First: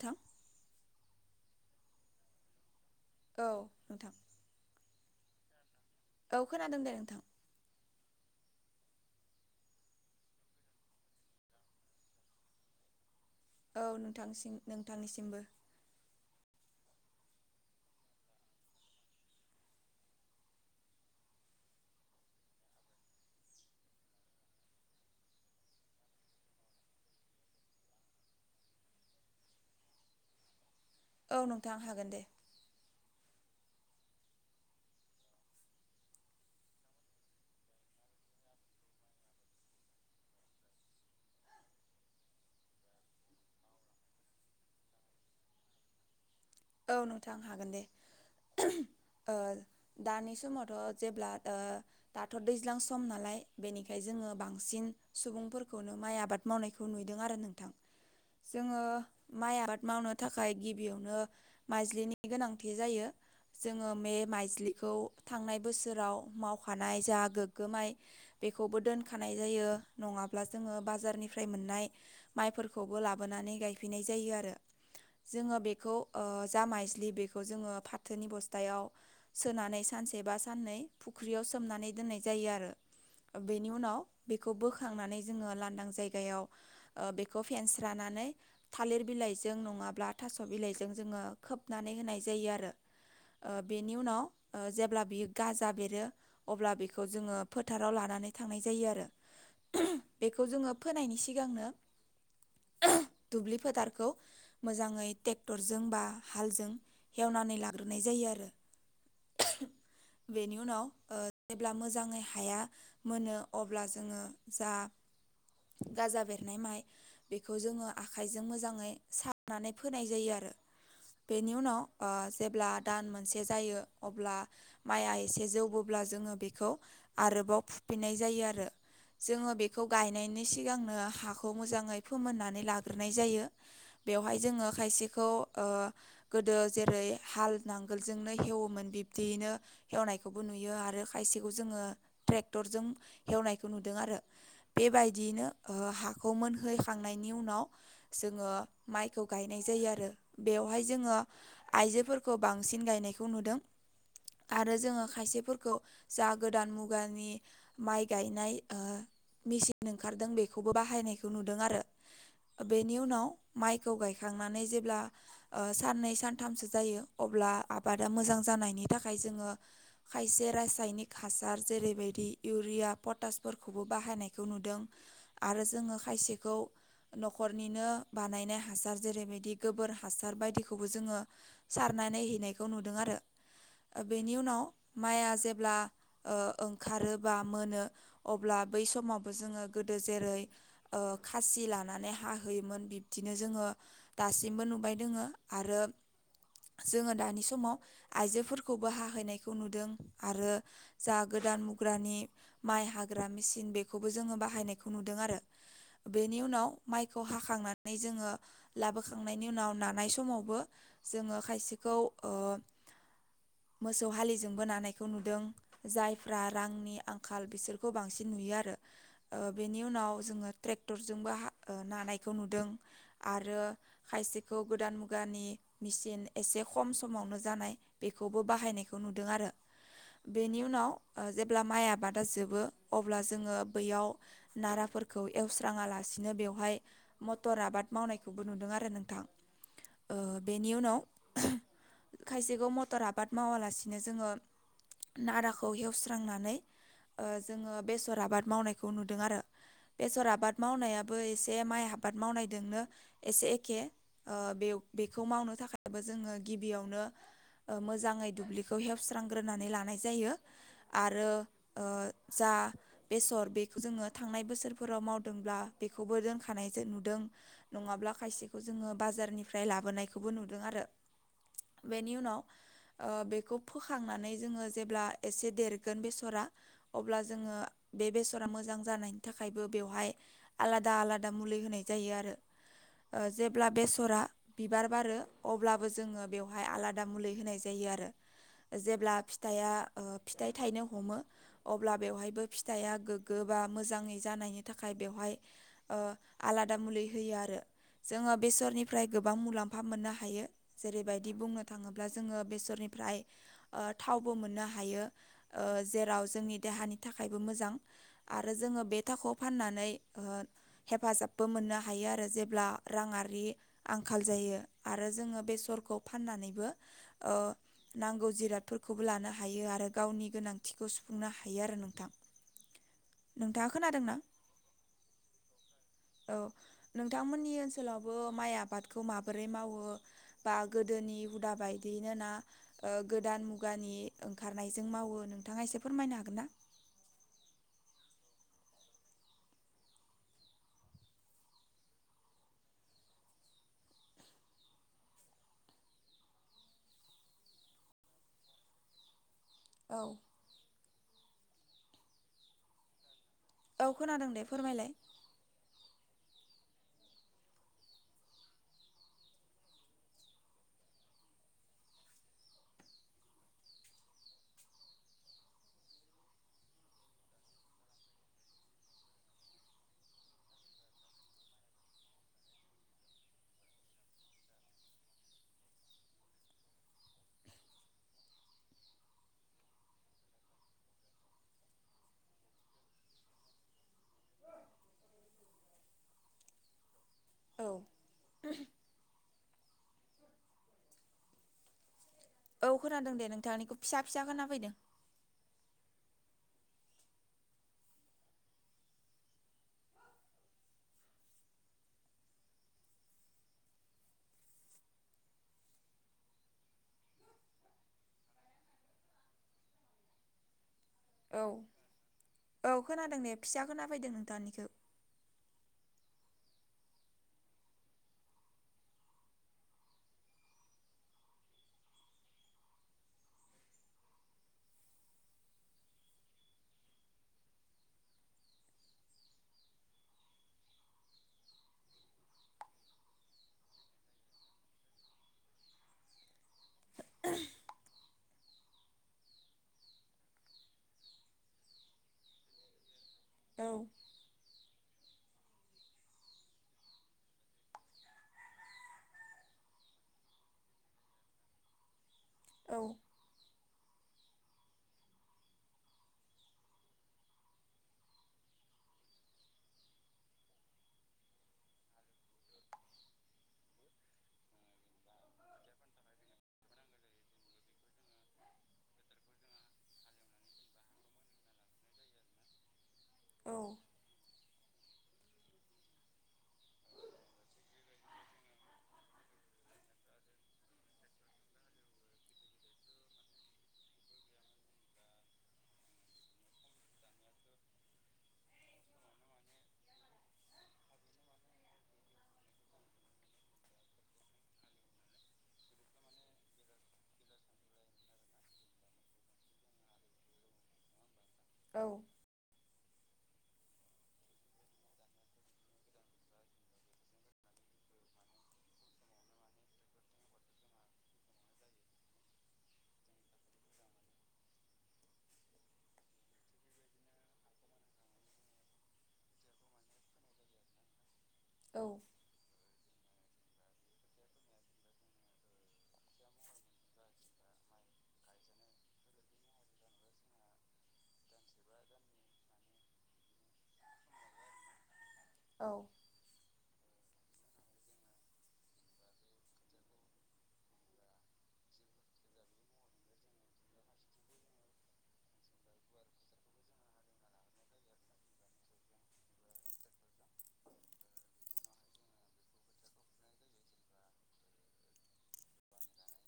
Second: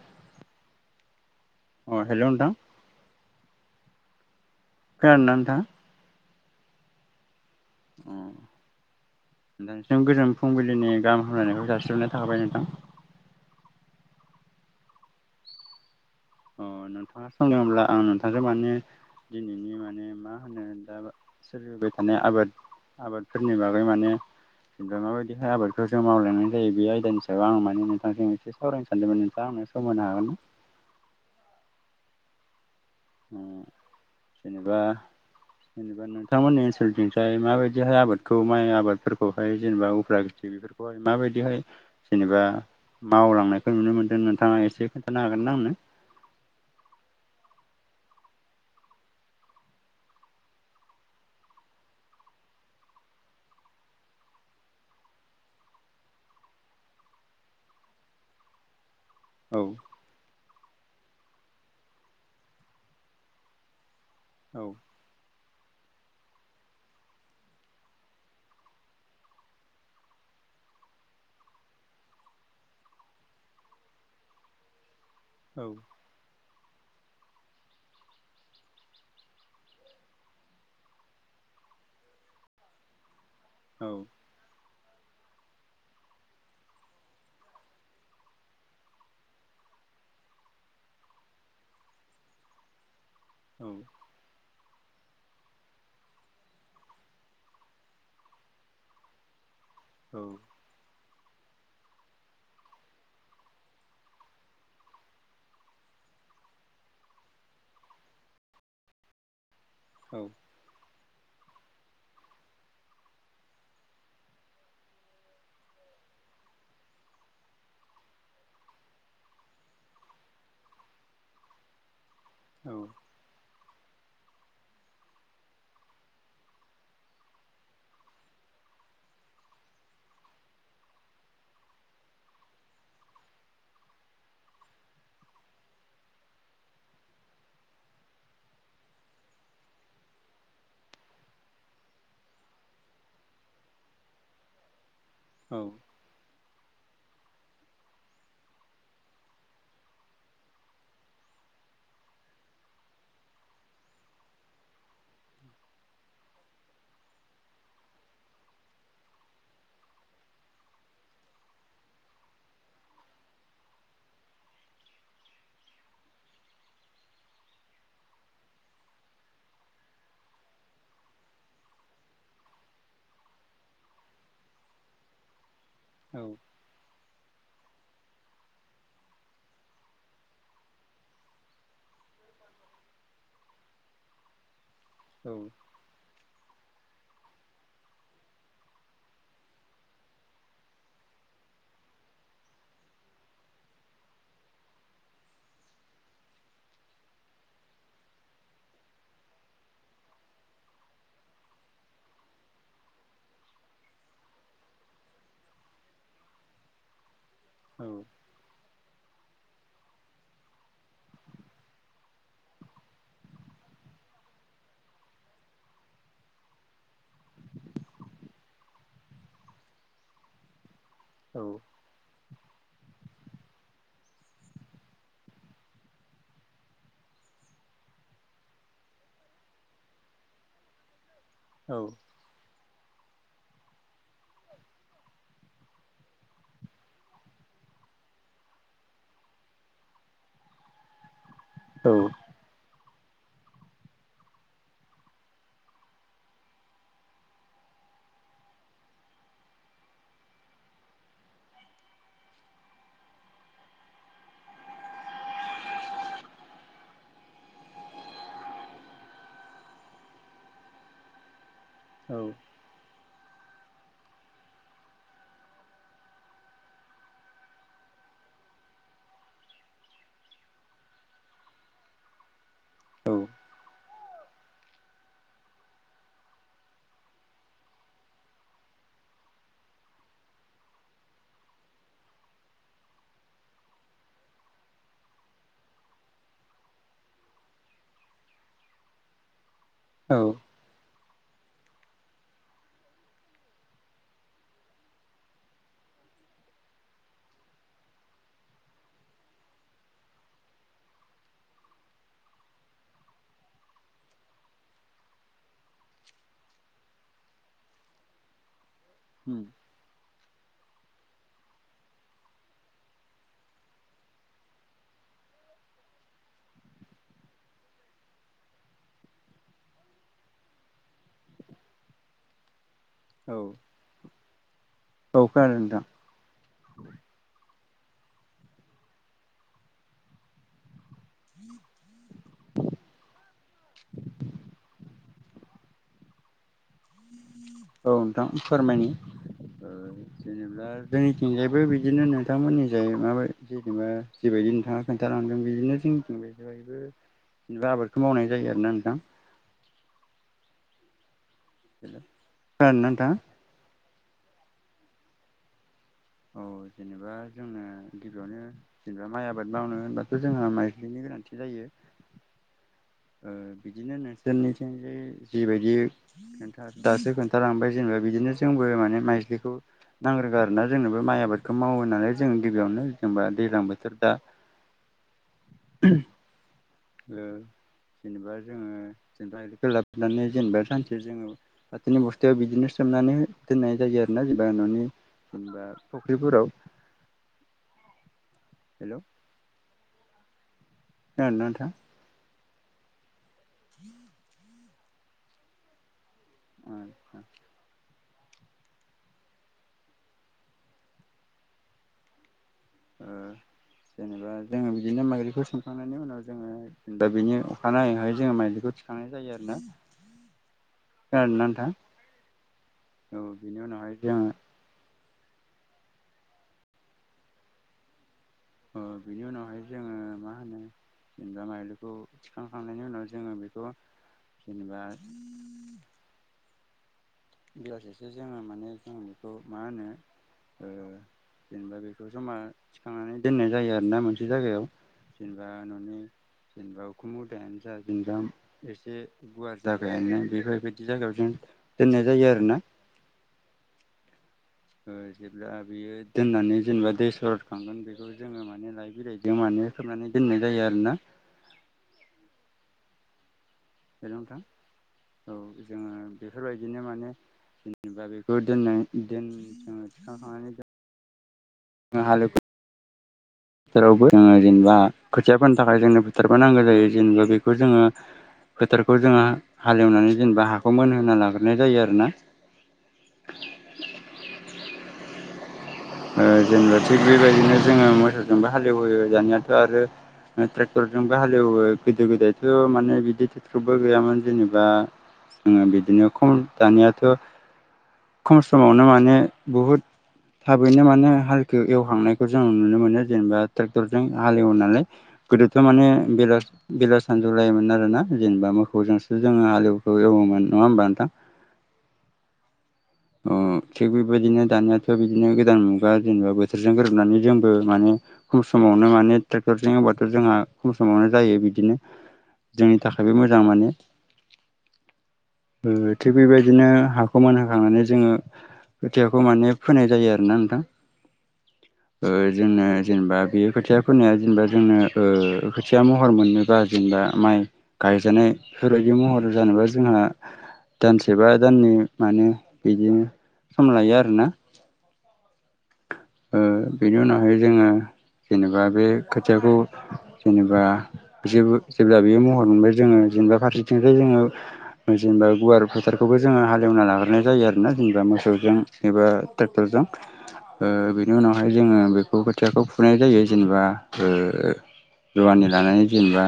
थां अ हेल' नोंथां औ नोंथां खोनादोंना नोंथांआ औ खोनादों दे नोंथां अ नोंथांसिम गोजोन फुंबिलिनि गाहाम हामलायनायखौ जासिबनाय थाखाबाय नोंथां। औ नोंथांसिम नोंथांनिसिमबो अ नोंथाङा सदोंब्ला आं नोंथांजों माने दिनैनि माने मा होनो दा सोलिबाय थानाय आबाद आबादफोरनि बागै माने जेनबा माबायदि आबादखौ जों मावलांनाय जायो बे आयदानि सायाव आं माने नोंथांजों एसे सावरायनो सानदोंमोन नोंथां। सम होनो हागोना। औ नोंथां हागोन दे। उम जेनेबा जेनेबा नोंथांमोननि ओनसोलनिफ्राय माबायदिहाय आबादखौ माइ आबादफोरखौहाय जेनेबा उफ्रा बेफोरखौहाय माबायदिहाय जेनेबा मावलांनायखौ नुनो मोनदों नोंथाङा एसे खोन्थानो हागोन ना आंनो औ नोंथां हागोन दे [unintelligible] ओ दानि समावथ' जेब्ला दाथ' दैज्लां सम नालाय बेनिखायनो जों आङो बांसिन सुबुंफोरखौनो माइ आबाद मावनायखौ नुदों आरो नोंथां जोङो माइ औ आबाद मावनो थाखाय गिबियावनो माइजलिनि गोनांथि जायो जोङो मे औ माइजलिखौ थांनाय बोसोराव मावखानाय जा गोग्गोमाय बेखौबो दोनखानाय जायो नङाब्ला जोङो बाजारनिफ्राय मोननाय माइफोरखौबो लाबोनानै गायफैनाय जायो आरो जोङो औ बेखौ ओ जा मायज्लि बेखौ जोङो फाथोनि बस्थायाव सोनानै सानसे बा साननै फुख्रियाव स सोमनानै दोननाय जायो आरो। बेनि औ उनाव बेखौ बोखांनानै जोङो लांदां जायगायाव बेखौ फेन्स रानानै थालिर बिलाइजों नङाब्ला थास' बिलाइजों जोङो खोबनानै होनाय जायो आरो ओ औ बेनि उनाव जेब्ला बियो गाजा बेरो अब्ला बेखौ जोङो फोथाराव लानानै नाननै थांनाय जायो आरो बेखौ जोङो फोनायनि सिगांनो दुब्लि फोथारखौ मोजाङै ट्रेक्टरजों बा हालजों हेवनानै लाग्रोनाय जायो आरो बेनि उनाव ओ जेब्ला मोजाङै हाया मोनो अब्ला जोङो जा गाजा बेरनाय माइ बेखौ जोङो आखाइजों मोजाङै सारनानै फोनाय जायो आरो [inaudible] बेनि उनाव जेब्ला दान मोनसे जायो अब्ला माइआ एसे जौबोब्ला जोङो बेखौ आरोबाव फुफिननाय जायो आरो जोङो बेखौ गायनायनि सिगांनो हाखौ मोजाङै फोमोननानै लाग्रोनाय जायो बेवहाय जोङो खायसेखौ ओ गोदो जेरै हाल नांगोलजोंनो हेवोमोन बिब्दियैनो हेवनायखौबो नुयो आरो आरो खायसेखौ जोङो ट्रेक्टरजों एवनायखौ नुदों आरो बेबायदियैनो हाखौ मोनहो खांनायनि उनाव जोङो माइखौ गायनाय जायो आरो बेयाव बेवहाय जोङो आइजोफोरखौ बांसिन गायनायखौ नुदों आरो जोङो खायसेफोरखौ जा गोदान मुगानि माइ गायनाय मेसिन ओंखारदों बेखौबो बाहायनायखौ नुदों आरो बेनि उनाव माइखौ गायखांनानै जेब्ला ओ साननै सानथामसो जायो अब्ला आबादा मोजां जानायनि थाखाय जोङो खायसे रासायनिक हासार जेरैबायदि इउरिया पटासफोरखौबो बाहायनायखौ नुदों आरो जोङो खायसेखौ न'खरनिनो बानायनाय हासार जेरैबायदि गोबोर हा सार बायदिखौबो जोङो सारनाय नायहैनायखौ नुदों आरो बेनि उनाव माइआ जेब्ला ओ ओंखारो बा मोनो अब्ला बै समावबो जोङो गोदो जेरै ओ खा सि लानानै हाहोयोमोन बिब्दिनो जोङो दासिमबो नुबाय दोङो आरो जोङो दानि समाव आइजोफोरखौबो हाहैनायखौ नुदों आरो जा गोदा न मुग्रानि माइ हाग्रा मेचिन बेखौबो जोङो बाहायनायखौ नुदों आरो बेनि उनाव माइखौ हाखांनानै जोङो लाबोखांनायनि उनाव ना नाय समावबो जोङो खायसेखौ ओ [inaudible] मोसौ हालिजोंबो नानायखौ नुदों जायफ्रा रांनि आंखाल बिसोरखौ बांसिन नुयो आरो ओ बेनि उनाव जोङो ट्रेक्टरजोंबो नानायखौ नुदों आरो खायसे खौ गोदान मुगानि मिचिन एसे खम समावनो जानाय बेखौबो बाहायनायखौ नुदों आरो बेनि उनाव जेब्ला औ माइ आबादा जोबो अब्ला जोङो बैयाव नाराफोरखौ एवस्राङालासिनो बेवहाय मटर आबाद मावनायखौबो नुदों आरो नोंथां ओ बेनि उनाव खायसेखौ मथ टर आबाद मावालासिनो जोङो नाराखौ हेवस्रांनानै ओ जोङो बेसर आबाद मावनायखौ नुदों आरो बेसर आबाद मावनायाबो एसे माइ आबाद मावनायजोंनो एसे एखे ओ बे बेखौ मावनो थाखायबो जोङो गिबियावनो मोजाङै दुब्लिखौ हेवस्रांग्रोनानै लानाय जायो आरो ओ जा बेसर बेखौ जोङो थांनाय बोसोरफोराव मावदोंब्ला बेखौबो दोनखानाय नुदों नङाब्ला खायसेखौ जोङो बाजारनिफ्राइ लाबोनायखौबो नुदों आरो बेनि उनाव ओ बेखौ फोखांनानै जोङो जेब्ला एसे देरगोन बेसरा अब्ला जोङो बे बेसरा मोजां जानायनि थाखायबो बेवहाय आलादा आलादा मुलि होनाय जायो आरो ओ जेब्ला बे सरा बिबार बारो अब्लाबो जोङो बेवहाय आलादा मुलि होनाय जायो आरो जेब्ला फिथाइया ओ फिथाइ थायनो हमो अब्ला बेवहायबो फिथाइआ गोग्गो बा मोजाङै जानायनि थाखाय बेवहाय ओ आला [unintelligible] मुलि होयो आरो जोङो बिसरनि फ्राय गोबां मुलाम्फा मोननो हायो जेरैबायदि बुंनो थाङोब्ला जोङो बेसरनिफ्राय ओ थावबो मोननो हायो ओ जेराव जोंनि देहानि थाखायबो मोजां आरो जोङो बे थाखोयाव फाननानै हेफाजाबबो मोननो हायो आरो जेब्ला राङारि आंखाल जायो आरो जोङो बेसरखौ फाननानैबो ओ नांगौ जिरादफोर खौबो लानो हायो आरो गावनि गोनांथिखौ सुफुंनो हायो आरो नोंथां नोंथाङा खोनादोंना? औ खोनादों नोंथां औ नोंथांमोननि ओनसोल लावबो माइ आबादखौ माबोरै मावो बा गोदोनि हुदा बायदि मानोना ओ गोदान मु गानि ओंखारनायजों मावो नोंथाङा एसे फोरमायनो हागोन ना? औ नोंथां फोरमायनि जेनेबा जोंनिथिंजायबो बिदिनो नोंथांमोननिजाय माब जेनेबा जिबायदि नोंथाङा खोन्थाां बिदिनो जों बे जायबो जेनेबा आबादखौ मावनाय जायो आरोना नोंथां औ खोनादों ना नोंथाङा? औ खोनादों दे फोरमायलाय औ जेनेबा जोंङो गिबियावनो जेनेबा माइ आबाद मावनो होनबाथ' जोंङो माइलिनि गोनांथि जायो बिदिनो नोंसोरनिथिं जे जिबायदि खथ दासो खोन्थालांबाय जेनेबा बिदिनो जोंबो माने माइस्लिखौ नांग्रोगौ आरोना जोंनोबो माइ आबादखौ मावो होननानै जोंङो गिबियावनो जेनबा दैज्लां बोथोर दा औ जेनेबा जोङो जेनेबा लाबोनानै जेनेबा सानसे जोङो फाथोनि बस्थायाव बिदिनो स खालामनानै दोननाय जायो आरो ना जेनेबा न'नि जेनेबा फुख्रिफोराव औ हेलौ ओ नोंथां औ खोनादों दे नोंथांनिखौ फिसा फिसा खोनाफैदों आदसा ओ जेनेबा जोङो बिदिनो माइगलिखौ सोमखांनायनि उनाव जोङो दा बिनि अखानायैहाय जोङो माइदिलिखौ मिखांनाय जायो आरो ना औ गार आथां औ खोनादों औ दे फिसा बिनि उनावहाय खोनाफैदों जोङो नोंथांनिखौ अ बिनि उनावहाय जोङो मा होनो एनजााम आलुखौ थिखांखांनायनि उनाव जोङो बेखौ जेनेबा बेब्लाससो जोङो माने जों बेखौ मा होनो जेनेबा बेखौ जमा थिखांनानै दोननाय जायो आरोोना मोनसे जायगायाव जेनेबा न'नि जेनेबा अख मुदायानो जा जेनेबा एसे गुवार जाबायानो बेफोरबायदि जायगायाव जों दोननाय जायो आरोना औ जेब्ला बेयो दोननानै जेनेबा दै सररखांगोन बेखौ जोङो माने लइ बिरायदों माने नो फोरनानै दोननाय जायो आरोना औ बहेलौ नोंथां औ जोङो बेफोरबायदिनो माने जेनेबा बेखौ दोननो दोन जोङो थिखांखांनानै दोन ओं हालौ फोथोरावबो जोङो जेनेबा खोथिया फोनो थाखाय जोंनो फोथारबो नांगौ जायो जेनेबा बेखौ जोङो फोथारखौ जोङो हालेवनानै जेनेबा हाखौ मोनहोना लाग्रोनाय जायो आरोना औ ओ जेनेबा थिग बेबायदिनो जोङो मोसौजोंबो हालेवयो दानियाथ' आरो ट्रेक्टरजोंबो हालेवो गोदो गोदायथ' माने बिदि ट्रेक्टरबो गैयामोन जेनेबा जोङो बिदिनो खम दानियाथ' खम समावनो माने बुहुद थाबैनो माने हालखौ एवखांनायखौ जों नुनो मोनो जेनेबा ट्रेक्टरजों हाल एवनानै गोदो बेथ' माने बेला बेला सानजौ लायोमोन आरोना जेनेबा मोखौजोंसो जोङो हालेवखौ एवोमोन। नङा होनबा नोंथां? औ अ थिग बेबायदिनो दानियाथ' बिदिनो गोदान मुगा जेनेबा बोथोरजों गोरोबनानै जोंबो माने खम सम समावनो माने ट्रेक्टरजों एवबाथ' जोंहा खम समावनो जायो बिदिनो जोंनि थाखायबो मोजां माने। [unintelligible] बेबायदिनो हाखौ मोनहो खांनानै जोङो खोथियाखौ माने फोनाय जायो आरोना नोंथां औ ओ जोंनो जेनेबा बेयो खोथिया फोनाया जेनेबा जोंनो ओ खोथिया महर मोननोबा जेनेबा माइ गायजानाय फोरबायदि महर जानोबा जोंहा दानसे बा दाननै माने बिदिनो सम लायो आरोना औ ओ बेनि उनावहाय जोङो जेनेबा बे खोथियाखौ जेनेबा बिसोरबो जेब्ला बेयो महर मोनबाय जोङो जेनेबा फारसेथिंजाय जोङो जेनेबा गुवार फोथारखौबो जोङो हालेवना लाग्रोनाय जायो आरो ना जेनेबा मोसौजों एबा ट्रेक्टर जों ओ बेनि उनावहाय जोङो बेखौ खोथियाखौ फुनाय जायो जेनेबा ओ रुवानि लानानै जेनेबा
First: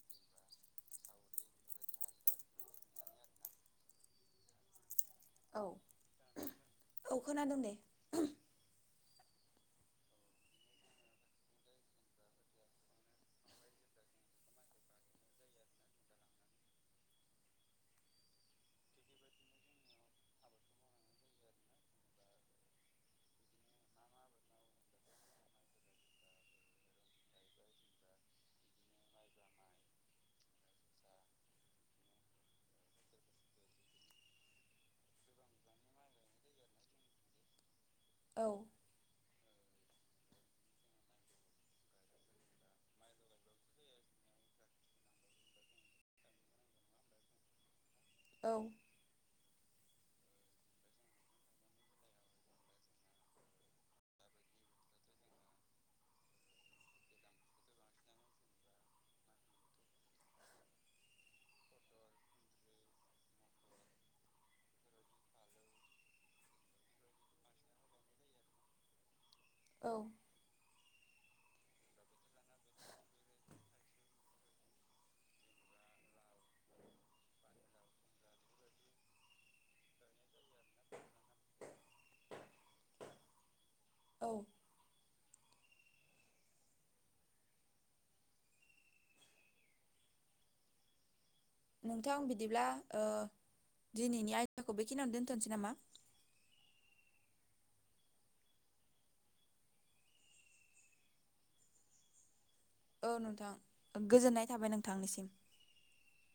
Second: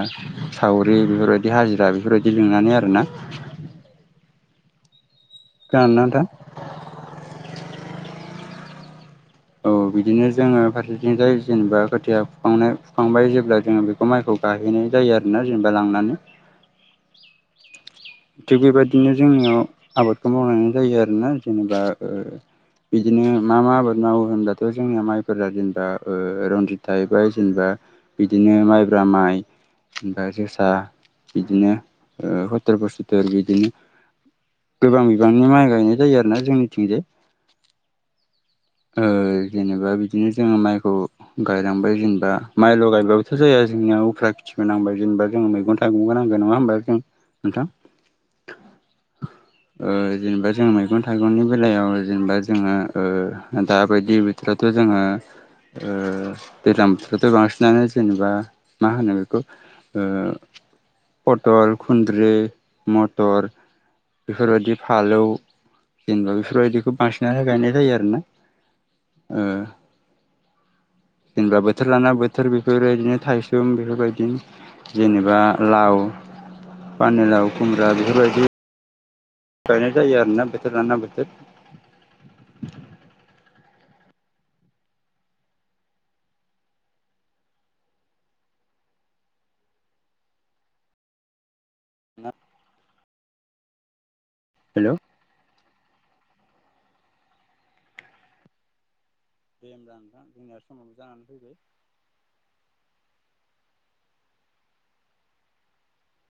सावरि बेफोरबायदि हाजिरा बेफोरबायदि लिंनानै आरोना। [inaudible] औ खोनादोंना नोंथां? औ खोनादों दे। औ बिदिनो जोङो फारसेथिंजाय जेनेबा खोथिया फुखांनाय फुखांबाय जेब्ला जोङो बेखौ माइखौ गायहैनाय जायो आरोना जेनेबा लांनानै थिग बेबायदिनो जोंनियाव आबादखौ मावलांनाय जायो आरोना जेनेबा ओ बिदिनो मा मा आबाद माव होनब्लाथ' जोंनिया माइफोरा जेनेबा ओ रनजित थाहैबाय जेनेबा बिदिनो माइब्रा ब्रा माइ ओमफाय जोसा बिदिनो ओ [unintelligible] बिदिनो गोबां बिबांनि माइ गायनाय जायो आरोना जोंनिथिंजाय औ ओ जेनेबा बिदिनो जोङो माइखौ गायलांबाय जेनेबा माइल' गायबाबोथ' जाया जोंनिया उफ्रा खिथिबो नांबाय जेनेबा जों मैगं थाइगंबो नांगौ नङा होमबा जों नोंथां। औ ओ जेनेबा जों मैगं थाइगंनि बेलायाव जेनेबा जोङो ओ दाबायदि बिथोरावथ' जोङो ओ दैज्लां बोथोरावथ' बांसिनानो जेनेबा मा होनो बेखौ ओ पटल खुन्द्रि मटर बेफोरबायदि फालौ जेनेबा बेफोरबायदिखौ बांसिननानो गायनाय जायो आरोना। ओ औ जेनेबा बोथोर लाना बोथोर बेफोरबायदिनो थायसुम बेफोरबायदि जेनेबा लाव पानिलाव, खुमब्रा बेफोरबायदि गायनाय जायो आरोना बोथोर लाना बोथोर। औ नोंथां बिदिब्ला ओ दिनैनि आयदाखौ हेलौ बेखिनियावनो दोन्थ'नोसै नामा? दे होमब्ला नोंथां जोंनिया समावबो जानानै फैबाय। औ नोंथां गोजोननाय थाबाय नोंथांनिसिम।